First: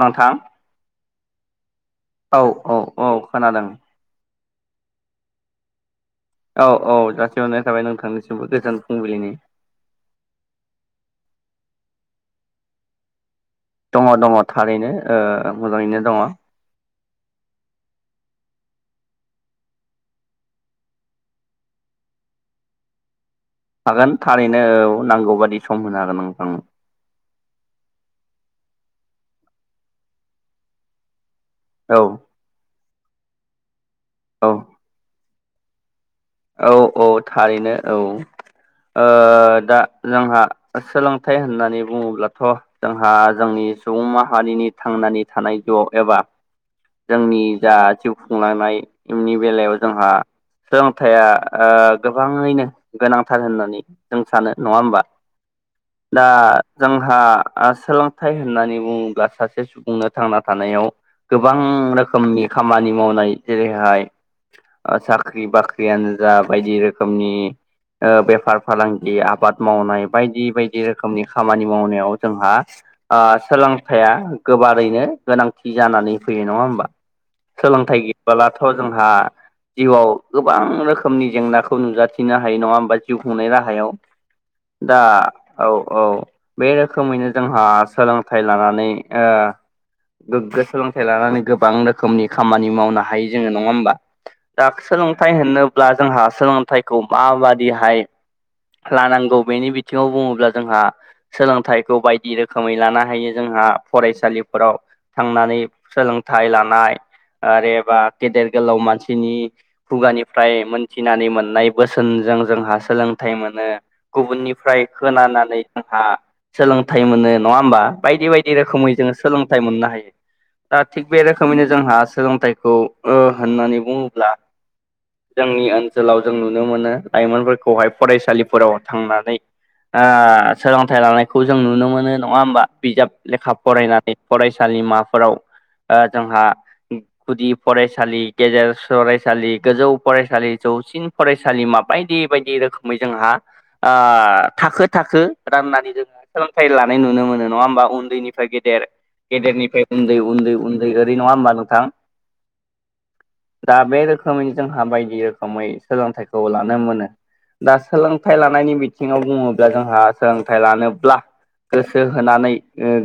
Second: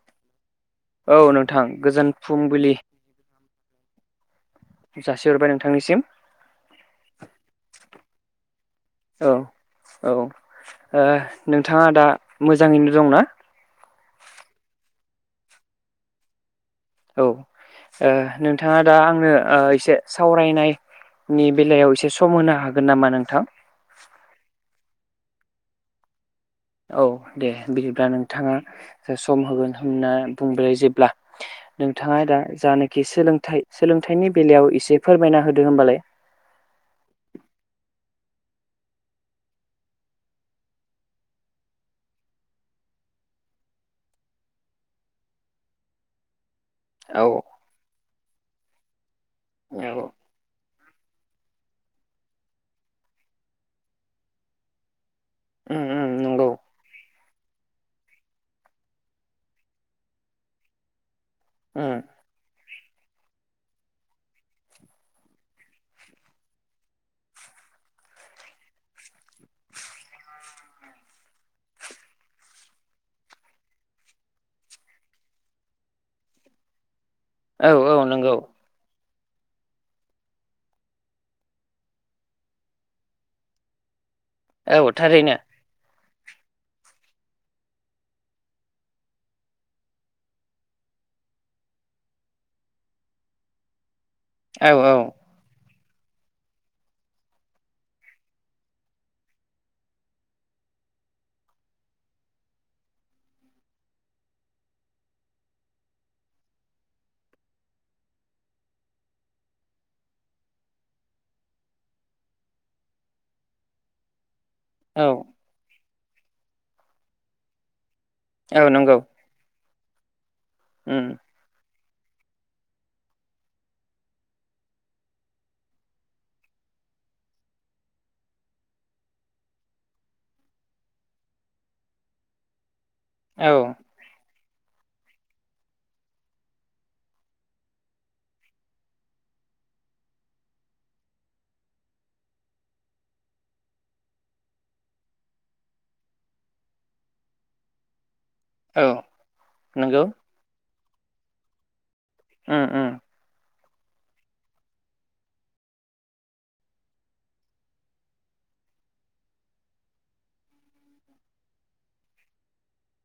नोंथां औ नोंथां गोजोन औ फुंबिलि औ औ खोनादों जासिहरबाय नोंथांनिसिम औ औ जासिहरनाय थाबाय नोंथांनिसिमबो गोजान औ फुंबिलिनि औ ओ नोंथाङा दा मोजाङैनो दंना? दङ दङ थारैनो मोजाङैनो दङ औ नोंथाङा दा आंनो एसे सावरायनाय नि बेलायाव एसे सम होनो हागोन नामा नोंथां हागोन थारैनो औ नांगौबादि सम होनो हागोन नोंथां औ दे बिदिब्ला नोंथाङा सम होगोन होनना बुंबाय जेब्ला औ नोंथाङा दा जानाखि सोलोंथाय सोलोंथाइनि औ बेलायाव एसे फोरमायना होदों दो होनोमबालाय औ औ थारैनो औ ओ दा जोंहा सोलोंथाइ होननानै बुङोब्लाथ' जोंहा जोंनि सुबुं माहारिनि थांनानै थानाय ज' एबा औ जोंनि जा जिउ खुंलांनायनि बेलायाव औ जोंहा सोलों थाया गोबाङैनो गोनांथार होननानै जों सानो नङा होमबा उम उम दा नंगौ जोंहा सोलोंथाइ होननानै बुङोब्ला सासे सुबुंनो थांना थानायाव गोबां उम रोखोमनि खामानि मावनाय जेरैहाय साख्रि बाख्रि यानो जा बायदि रोखोमनि बेफार फालांगि आबाद मावनाय बायदि बायदि रोखोमनि खामानि मावनायाव जोंहा सोलोंथाइया गोबारैनो गोनांथि जानानै फैयो नङा होनबा औ औ सोलोंथाइ नंगौ गैयालाथ' जोंहा जिउआव गोबां रोखोमनि जेंनाखौ नुजाथिनो हायो नङा होमबा जिउ खुंनाय राहायाव औ दा थारैनो औ औ। बे रोखोमैनो जोंहा सोलोंथाइ लानानै गोग्गो सोलोंथाइ लानानै गोबां रोखोमनि खामानि मावनो हायो जोङो नङा होमबा? दा औ औ सोलोंथाइ होनोब्ला जोंहा सोलोंथाइखौ माबादिहाय लानांगौ बेनि बिथिङाव बुङोब्ला जोंहा सोलोंथाइखौ बायदि रोखोमै लानो हायो जों जोंहा फरायसालिफोराव थांनानै सोलोंथाइ लानाय आरोबा गेदेर गोलाव मानसिनि खुगानिफ्राय मोनथिनानै मोननाय बोसोनजों जोंहा सोलोंथाइ मोनो गुबुननि। औ खोनानानै जोंहा सोलोंथाइ मोनो नङा होमबा बायदि बायदि औ रोखोमै नंगौ जों सोलों मोननो हायो दा उम थि बे रोखोमैनो जोंहा सोलोंथाइखौ होननानै बुङोब्ला। जोंनि ओनसोलाव जों नुनो मोनो लाइमोनफोरखौहाय फरायसालिफोराव थांनानै। सोलोंथाइ लानायखौ जों नुनो मोनो नङा होमबा बिजाब लेखा औ फरायनानै। फरायसालिमाफोराव ओ जोंहा गुदि फरायसालि गेजेर फरायसालि गोजौ फरायसालि जौसिन फरायसालिमा बायदि बायदि रोखोमै जोंहा। ओ थाखो थाखो राननानै जोङो सोलोंथाइ लानाय नुनो मोनो नङा होमबा उन्दैनि गेदेर औ गेदेरनिफ्राय नंगौ उन्दै उन्दै उन्दै ओरै नङा होमबा नोंथां उम उम दा बे रोखोमै जोंहा बायदि रोखोमै सोलोंथाइखौ लानो मोनो। दा सोलोंथाइ लानायनि बिथिङाव बुङोब्ला जोंहा सोलोंथाइ लानोब्ला गोसो होनानै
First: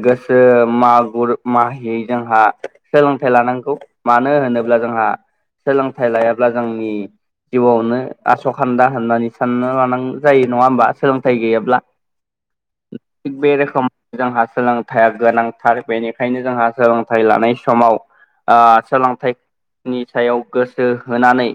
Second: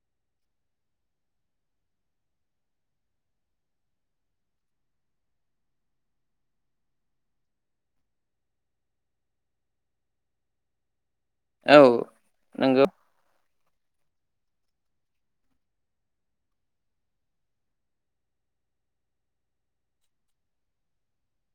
गोसो मागुर माहियै जोंहा सोलोंथाइ लानानै। लानांगौ मानो होनोब्ला जोंहा सोलोंथाइ लायाब्ला जोंनि। जिउआवनो आस' खान्दा होननानै साननो लानां जायो नङा होमबा। सोलोंथाइ औ गैयाब्ला नंगौ बे रोखोम। सम जोंहा सोलोंथाइया गोनांथार बेनिखायनो जोंहा सोलोंथाइ लानाय समाव। ओ सोलोंथाइनि सायाव गोसो। गोसो होनानै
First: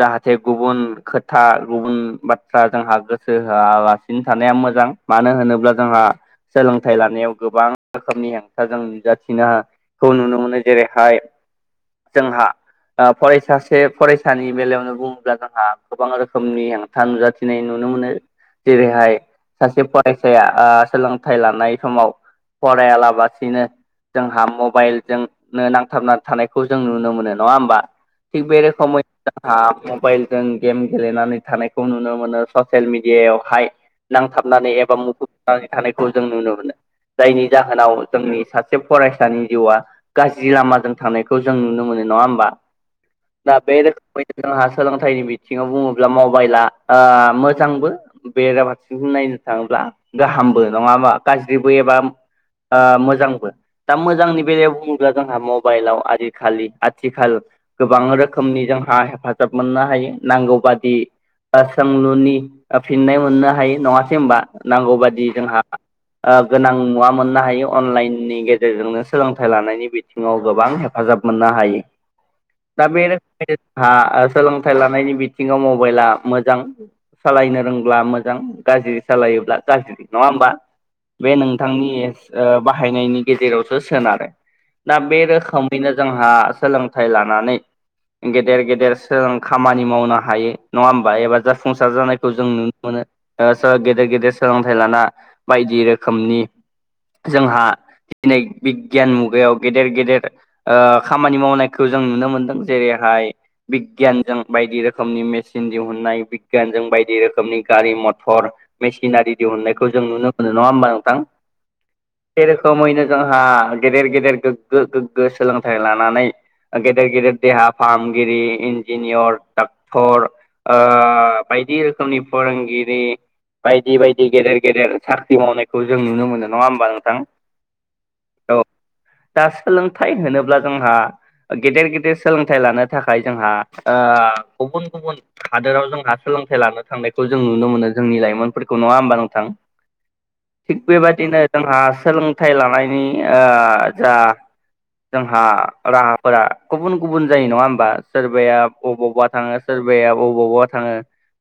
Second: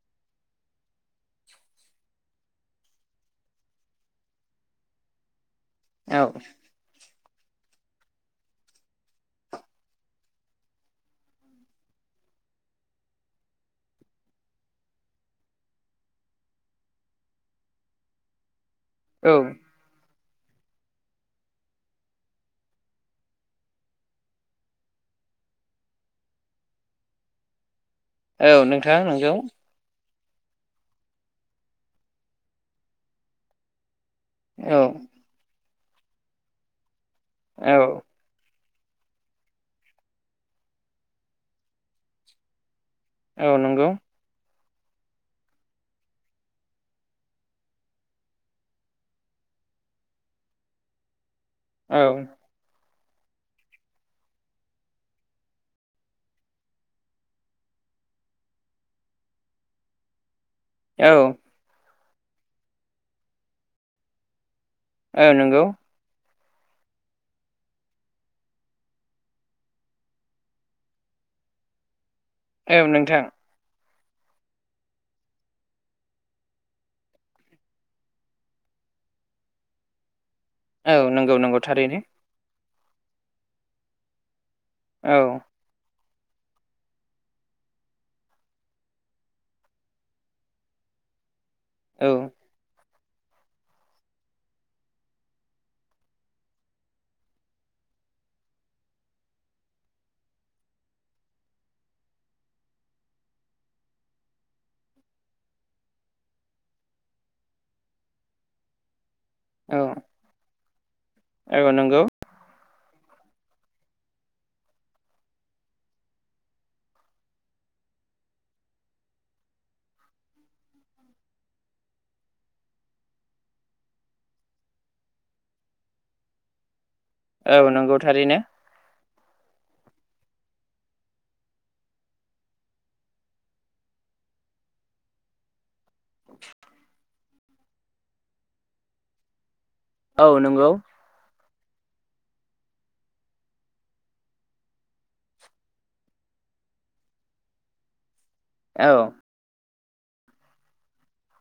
जाहाथे गुबुन खोथा गुबुन बाथ्रा जोंहा गोसो होआ। सिनो थानाया मोजां मानो होनोब्ला जोंहा औ सोलोंथाइ लानायाव। गोबां रोखोमनि हेंथाजों नुजाथिनोखौ नुनो मोनो जेरैहाय। जोंहा ओ फरायसा सासे फरायसानि बेलायावनो बुङोब्ला जोंहा गोबां रोखोमनि हेंथा नुजाथिनाय नुनो मोनो। जेरैहाय औ सासे फरायसाया ओ सोलोंथायाइ लानाय समाव फरायला बासिनो जोंहा मबाइलजोंनो नांथाबना थानायखौ जों नुनो मोनो नङा होमबा थिग औ बेरे नोंथां नंगौ जोंहा मबाइल। जों गेम गेलेनानै थानायखौ नुनो मोनो ससियेल मिडियायावहाय नांथाबनानै औ एबा मुखुबनानै थानायखौ जों नुनो मोनो जायनि जाहोनाव औ जोंनि सासे फरायसानि जिउआ गाज्रि लामाजों थांनायखौ जों नुनो मोनो नङा होमबा? दा औ बे नंगौ रोखोमै जोंहा सोलोंथाइनि बिथिङाव बुङोब्ला मबाइला ओ मोजांबो बेराफारसें नायनो थाङोब्ला। गाहामबो नङाबा गाज्रिबो औ एबा ओ मोजां। मोजांबो दा मोजांनि बेलायाव बुङोब्ला जोंहा मबाइलाव आजिखालि आथिखाल गोबां रोखोमनि जोंहा हेफाजाब मोननो हायो नांगौ बादि औ ओ सोंलु नि फिननाय मोननो हायो नङासै होनबा नांगौ बाददि औ जोंहा। नंगौ गोनां नुवा मोननो हायो अनलाइननि गेजेरजोंनो सोलोंथाइ लानायनि बिथिङाव गोबां हेफाजाब। मोननो हायो औ दा बे नोंथां रोखोमनि हा सोलोंथाइ लानायनि बिथिङाव मबाइला मोजां। सालायनो रोंब्ला मोजां गाज्रि सालायोब्ला गाज्रि। नङा होमबा औ नंगौ बे नंगौ नोंथांनि थारैनो ओ बाहायनायनि गेजेरावसो सोनारो दा बे औ रोखोमैनो जोंहा सोलोंथाइ लाना नै गेदेर गेदेर सोर खामानि मावनो हायो नङा होमबा एबा ज फुंसार औ जानायखौ जों नुनो मोनो गेदेर गेदेर सोलोंथाइ लाना बायदि रोखोमनि जोंहा दिनै बिगियान मुगायाव गेदेर गेदेर ओ खामानि मावनायखौ जों नुनो मोनदों जेरैहाय बिगियानजों बायदि रोखोमनि मेसिन दिहुनाय बिगियानजों बायदि रोखोमनि गारि मथर मेसिनारि औ दिहुननायखौ जों नुनो मोनो नङा होमबा नोंथां औ नंगौ बे रोखोमैनो जोंहा गेदेर गेदेर गोग्गो गोग्गो सोलोंथाइ लानानै गेदेर गेदेर देहा फाहामगिरि इन्जिनियर डाक्टर ओ बायदि रोखोमनि फोरोंगिरि बायदि बायदि गेदेर गेदेर साख्रि मावनायखौ जों नुनो मोनो नङा होमबा नों दां औ नंगौ थारैनो औ दा सोलोंथाइ होनोब्ला जोंहा गेदेर गेदेर सोलोंथाइ लानो थाखाय जोंहा ओ गुबुन गुबुन हादोराव जों नोंहा सोलोंथाइ लानो थांनायखौ जों नुनो मोनो जोंनि लाइमोनफोरखौ नङा होमबा नोंथां औ नंगौ थिक बेबायदिनो जोंहा सोलोंथाइ लानायनि ओ जा जोंहा राहा फोरा गुबुन गुबुन जायो नङा होमबा सोरबाया औ बबावबा थाङो सोरबाया बबावबा थाङो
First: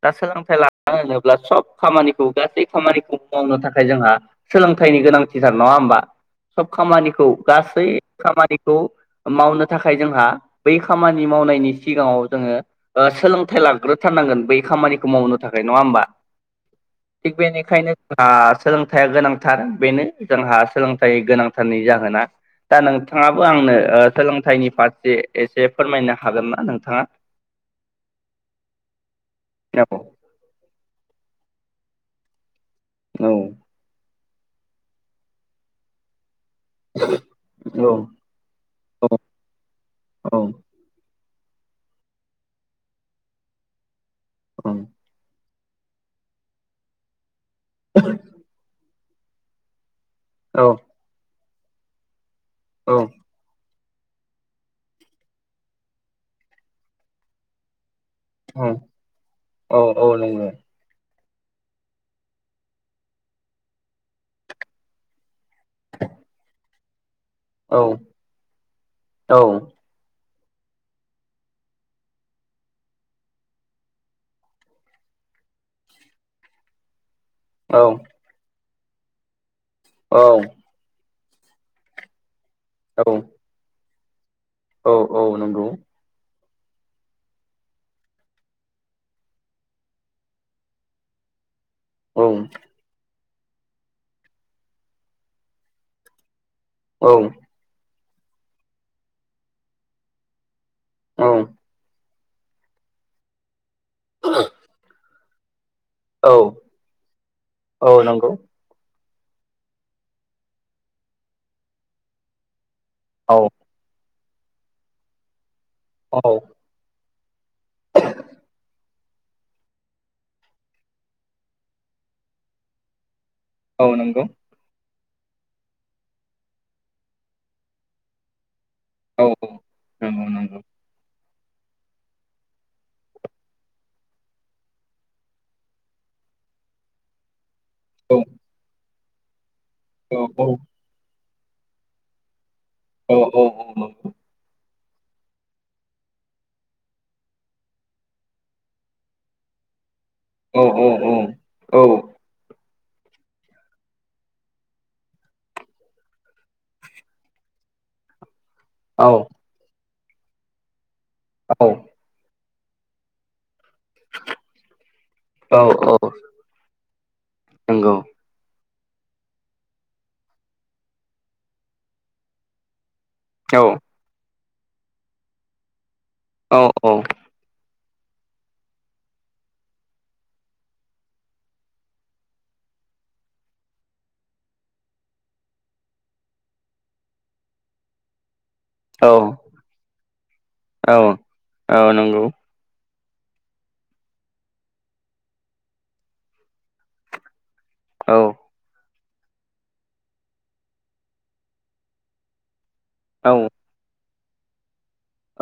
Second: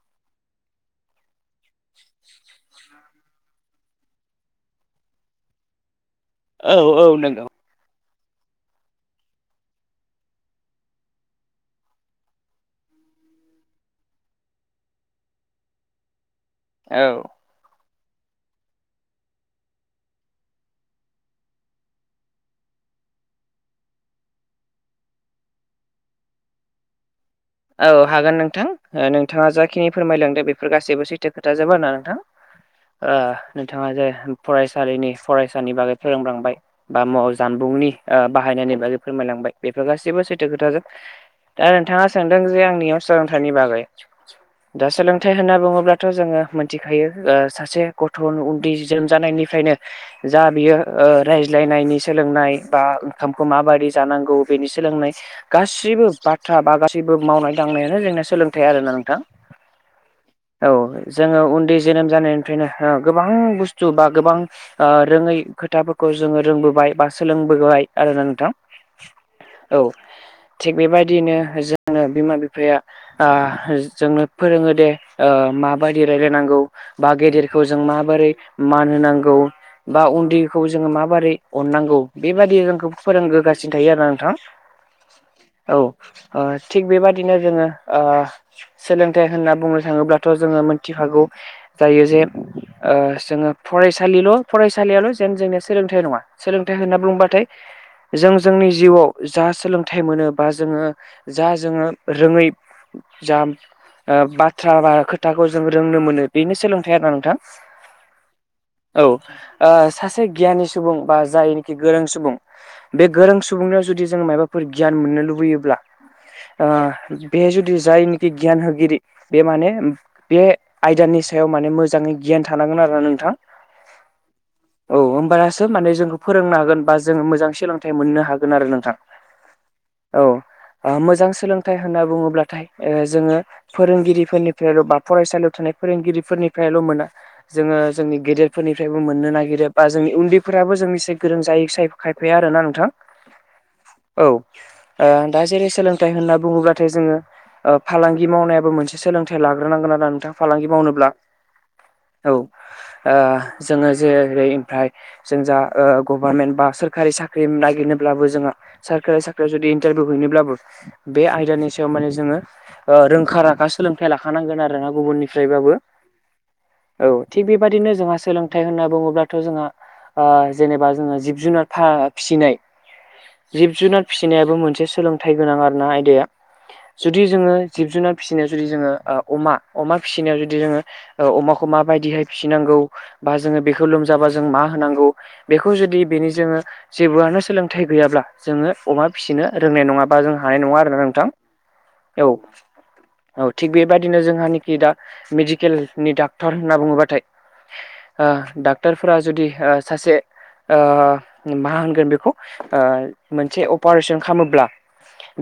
दा सोलोंथाइ लानो होनोब्ला सब खामानिखौ गासै खामानिखौ मावनो थाखाय जोंहा सोलोंथाइ गोनांथिथार नङा होमबा सब औ औ खामानिखौ नंगौ गासै खामानिखौ मावनो नि थाखाय जोंहा बै खामानि मावनायनि सिगाङाव जोङो सोलोंथाइ लाग्रोथारनांगोन बै खामानिखौ मावनो थाखाय नङा होमबा औ थिग बेनिखायनो हा सोलोंथाइया गोनांथार बेनो जोंहा सोलोंथाइ गोनांथारनि जाहोना दा नोंथाङाबो आंनो ओ सोलोंथाइनि फारसे एसे फोरमायनो हागोन ना नोंथाङा औ हागोन नोंथां नोंथाङा जाखिनि औ फोरमायलांदो बेफोर गासिबो जबो सैथो खोथा जाबाया नोंथां औ नोंथाङा जे फरायसालिनि फरायसानि बागै फोरोंलांबाय बा माव जानबुंनि औ बाहायनायनि बागै फोरमायलांबाय बेफोर गासैबो औ सैथो खोथाजों दा नोंथाङा सोंदों जे आंनियाव सोलोंथाइनि बागै दा सोलोंथाइ होनना बुङोब्लाथ' जोङो मिथिखायो ओ सासे गथ' उन्दै जोनोम जानायनिफ्रायनो जा बियो ओ रायज्लायनायनि सोलोंनाय बा औ ओंखामखौ माबायदि जानांगौ बेनि सोलोंनाय गासिबो बाथ्रा बा गासिबो मावनाय दांनायानो जों सोलोंथाइ आरोना नोंथां औ जोङो उन्दै जोनोम जानायनिफ्रायनो गोबां बुस्थु बा गोबां ओ रोङै खोथाफोरखौ जोङो रोंबोबाय बा सोलोंबोबाय आरोना नोंथां औ थिग बेबायदिनो जों बिमा बिफाया ओ जोंनो फोरोङो दे ओ माबायदि रायलायनांगौ बा गेदेरखौ जों माबोरै मान होनांगौ बा उन्दैखौ जोङो माबोरै अननांगौ बेबादि जोंखौ फोरोंबोगासिनो थायो आरो ना नोंथां औ औ नंगौ थिग बेबादिनो जोङो ओ सोलोंथाइ होनना बुंनो थाङोब्लाथ' जोङो मोनथिखागौ जायो जे औ ओ जोङो फरायसालिल' फरायसालियाल' जेन जोंनिया सोलोंथाइ नङा सोलोंथाइ होनना औ बुंबाथाय जों जोंनि जिउआव जा सोलोंथाइ मोनो बा जोङो औ जा जोङो रोङै जा बाथ्रा बा खोथाखौ जों रोंनो मोनो औ बेनो सोलोंथाइ आरो ना नोंथां औ नंगौ औ सासे ओ गियानि सुबुं बा जायनिखि गोरों सुबुं बे औ गोरों सुबुंनायाव जुदि जों माबाफोर गियान मोननो लुबैयोब्ला औ औ बेहाय जुदि जायनोखि गियान होगिरि बे माने बे आयदानि सायाव माने मोजाङै गियान गियान थानांगोन आरो ना नोंथां औ नंगौ औ नंगौ औ होमबासो माने जोंखौ फोरोंनो हागोन बा जों मोजां सोलोंथाइ मोननो हागोन आरो नों औ औ नंगौ नंगौ ओ मोजां सोलोंथाइ होनना बुङोब्लाथाय ओ जोङो फोरोंगिरिफोरनिफ्रायल' बा फरायसालियाव थानाय फोरोंगिरि गिरिफोरनिफ्रायल' मोना जोङो जोंनि गेदेरफोरनिफ्रायबो मोननो नागिरो बा जोंनि औ उन्दैफोराबो जों गोरों जायो खायफाया आरोना नोंथां औ दा जेरै सोलोंथाइ होनना बुङोबाथाय जोङो फालांगि मावनायाबो मोनसे सोलोंथाइ लाग्रोनांगोन औ फालांगि मावनोब्ला औ औ ओ जोङो जै ओमफ्राय जों जा ओ गभारनमेन्ट बा सोरखारि साख्रि नागिरनोब्लाबो जोंहा सारकारि औ साख्रियाव जुदि इन्टारभिउ हैनोब्लाबो बे औ आयदानि सायाव माने जोङो रोंखा राखा सोलोंथाइ लाखानांगोन आरोना औ गुबुननिफ्रायबाबो औ थिग बेबायदिनो नंगौ जोंहा सोलों थाय होनना बुङोब्लाथ' जोंहा जेनेबा जोङो जिब जुनार फिसिनाय औ जिब जुनार फिसिनायाबो मोनसे सोलोंथाइ गोनां आरोना आयदाया औ जुदि जोङो जिब जुनार फिसिनायाव जुदि जोङो ओ अमा अमा फिसिनायाव जुदि जोङो अमाखौ माबायदिहाय फिसिनांगौ बा जोङो बेखौ लोमजाबा जों मा होनांगौ बेखौ जुदि बेनि जोङो जेबोआनो सोलों थाइ गैयाब्ला जोङो अमा औ फिसिनो रोंनाय नङा बा जों हानाय नङा औ आरोना नोंथां औ नंगौ औ औ थिग बेबायदिनो जोंहानिखि दा मेडिकेलनि डाक्टर होनना बुङोबाथाय औ ओ डाक्टरफोरा जुदि सासे ओ मा होनगोन बेखौ ओ औ नंगौ औ मोनसे अपारेशन खालामोब्ला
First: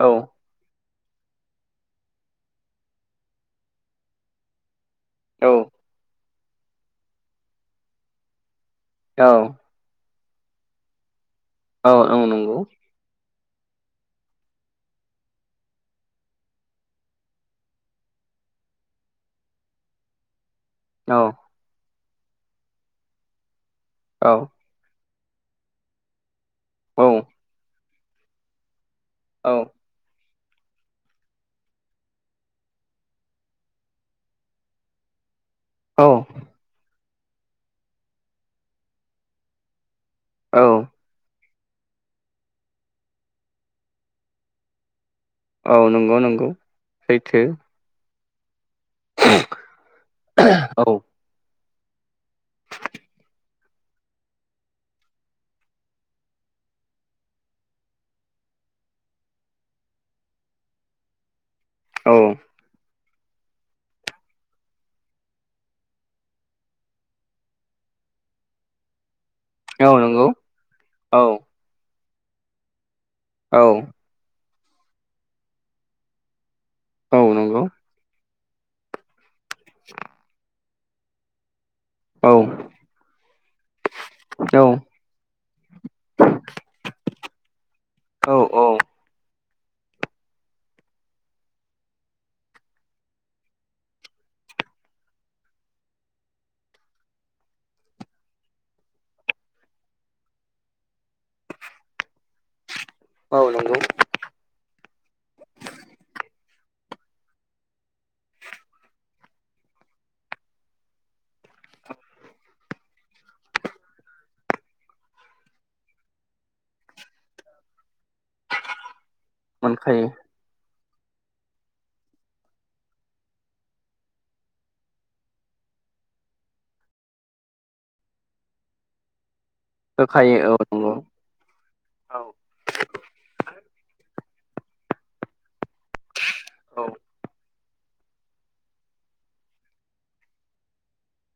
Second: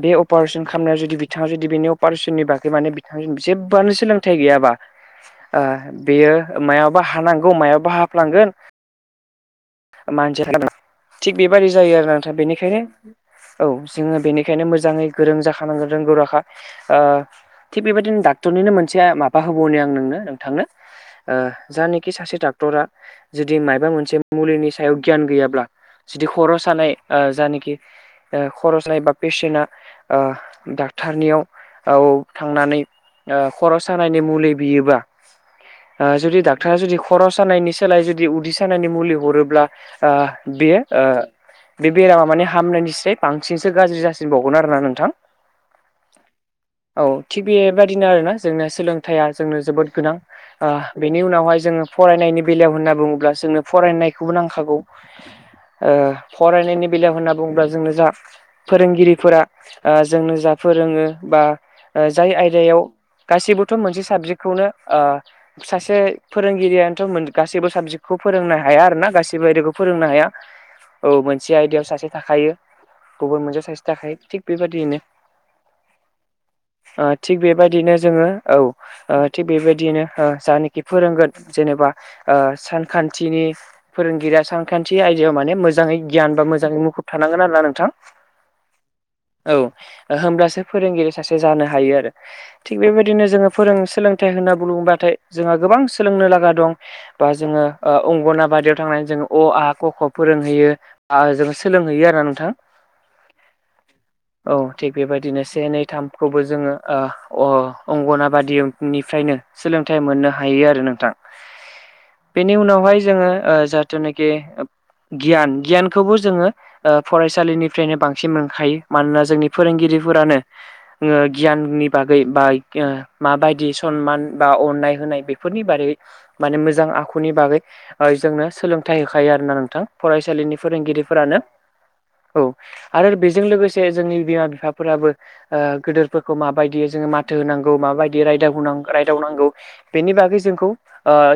बे अपारेशन खालामनाया जुदि बिथाङा जुदि बेनि अपारेसननि बागै माने बिथां जेबोनो सोलोंथाइ गैयाबा ओ बेयो मायाबा हानांगौ मायाबा हाफ्लांगोन औ मानसि थिग बेबादि जायो औ आरो ना नोंथां बेनिखायनो औ जोङो बेनिखायनो मोजाङै गोरों जाखानांगोन रोंगौ राखा थिग बेबायदिनो डक्टरनिनो मोनसे माबा होबावनि आं नोंनो नोंथांनो जानखि सासे डक्टरा जुदि माबा मोनसे मुलिनि सायाव गियान गैयाब्ला जुदि खर सानाय जायानखि खर सानाय ब औ पेसेन्टआ डाक्टरनियाव औ थांनानै खर सानायनि मुलि बियोबा जुदि डाक्टरा जुदि खर सानायनि सोलायै जुदि उदै सानायनि मुलि हरोब्ला बेयो बे बेरामा माने हामनायनिस बांसिनसो गाज्रि जासिबावगोन आरोना नोंथां औ नंगौ नंगौ औ सैथो थिग बेबायाददिनो आरोना जोंना सोलोंथाइया जोंनो जोबोद गोनां औ बेनि उनावहाय जोङो फरायनायनि बेलायाव होनना बुङोब्ला जोंनो फरायनायखौबो नांखागौ फरायनायनि बेलायाव होनना बुङोब्ला जोंनो जा फोरोंगिरिफोरा जोंनो जा फोरोङो बा औ जाय आयदायाव गासैबोथ मोनसे साबजेक्टखौनो सासे फोरोंगिरियानोथ गासैबो साबजेक्ट खौ फोरोंनो हाया आरो ना गाससिबो औ फोरोंनो नंगौ हाया औ मोनसे आयदायाव सासे थाखायो गुब औ थाखाय थिग बेबायाददियनो औ थिग नंगौ बेबायदिनो जोङो औ थिग बेबायदियनो जानाखि फोरोंगोन जेनेबा औ सानखान्थिनि फोरोंगिरिया औ सानखान्थि आयदायाव माने मोजाङै गियान बा मोजाङै मुखुब थानांगोन आरो ना नोंथां औ औ होनोमब्लासो फोरोंगिरि सासे जानो हायो आरो थिग बेबायदिनो जोङो फोरों सोलोंथाइ होनना बुंङोबाथाय जोंहा गोबां सोलोंनो लागा दं बा जोङो अंगन बादियाव थांनानै जों अ आंहा क ख फोरोंहैयो ओजों सोलोंहैयो आरो नोंथां औ नंगौ औ थिग बेबायदिनो से नै थामखौबो जोङो अ अंगनाबादिनिफ्रायनो सोलोंथाइ मोननो हायो आरो नोंथां बेनि उनावहाय जोङो जाहाथुनाखि गियान गियानखौबो जोङो फरायसालिनिफ्रायनो बांसिन मोनखायो मानोना जोंनि मोनखायो फोरोंगिरिफोरानो गियाननि बागै बा माबायदि सनमान बा अननाय होनाय बेफोरनि बागै माने मोजां आखुनि बागै जोंनो सोलोंथाइ होखायो आर ना नोंथां होखायो फरायसालिनि औ नंगौ फोरोंगिरिफोरानो औ आरो बेजों लोगोसे जोंनि बिमा बिफाफोराबो गेदोरफोरखौ माबायदियै औ जोङो माथो होनांगौ माय रायदावनांगौ बेनि बागै जोंखौ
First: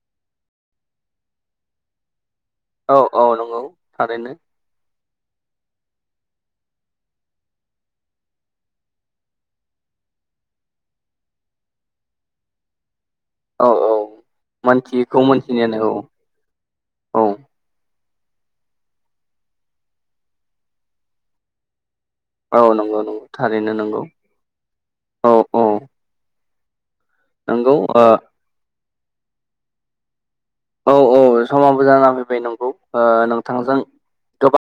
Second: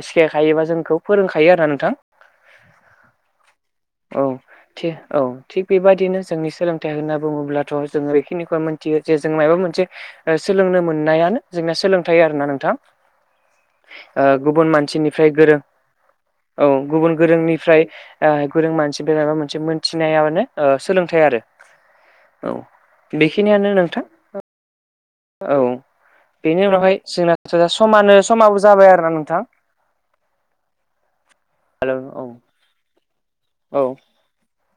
सिखायखायोबा जोंखौ फोरों नोंथां औ औ नंगौ थारैनो औ औ थि बेबदिनो जोंनि सोलोंथाइ होन्ना बुङोब्लाथ जोङो बेखिनिखौ मिथियो जे जों माबा मोनसे सोलोंनो मोननाया जोंना सोलोंथायाइ आरोना नोंथां औ औ गुबुन मानथियैखौ मानसिनिफ्राय गोरों मोनथिनायानो औ औ गुबुन औ गोरोंनिफ्राय गोरों मानसि बेाबा मोनसे मोनथिनायाानो सोलोंथाइ आरो औ नंगौ नंगौ बेखिनियानो थारैनो नंगौ नोंथां औ बेनि उनावहाय जोंना नंगौ समानो समाबो जाबाय आरो ना नोंथां औ औ समाबो हेलौ जाना औ फैबाय नोंगौ औ नोंथांजों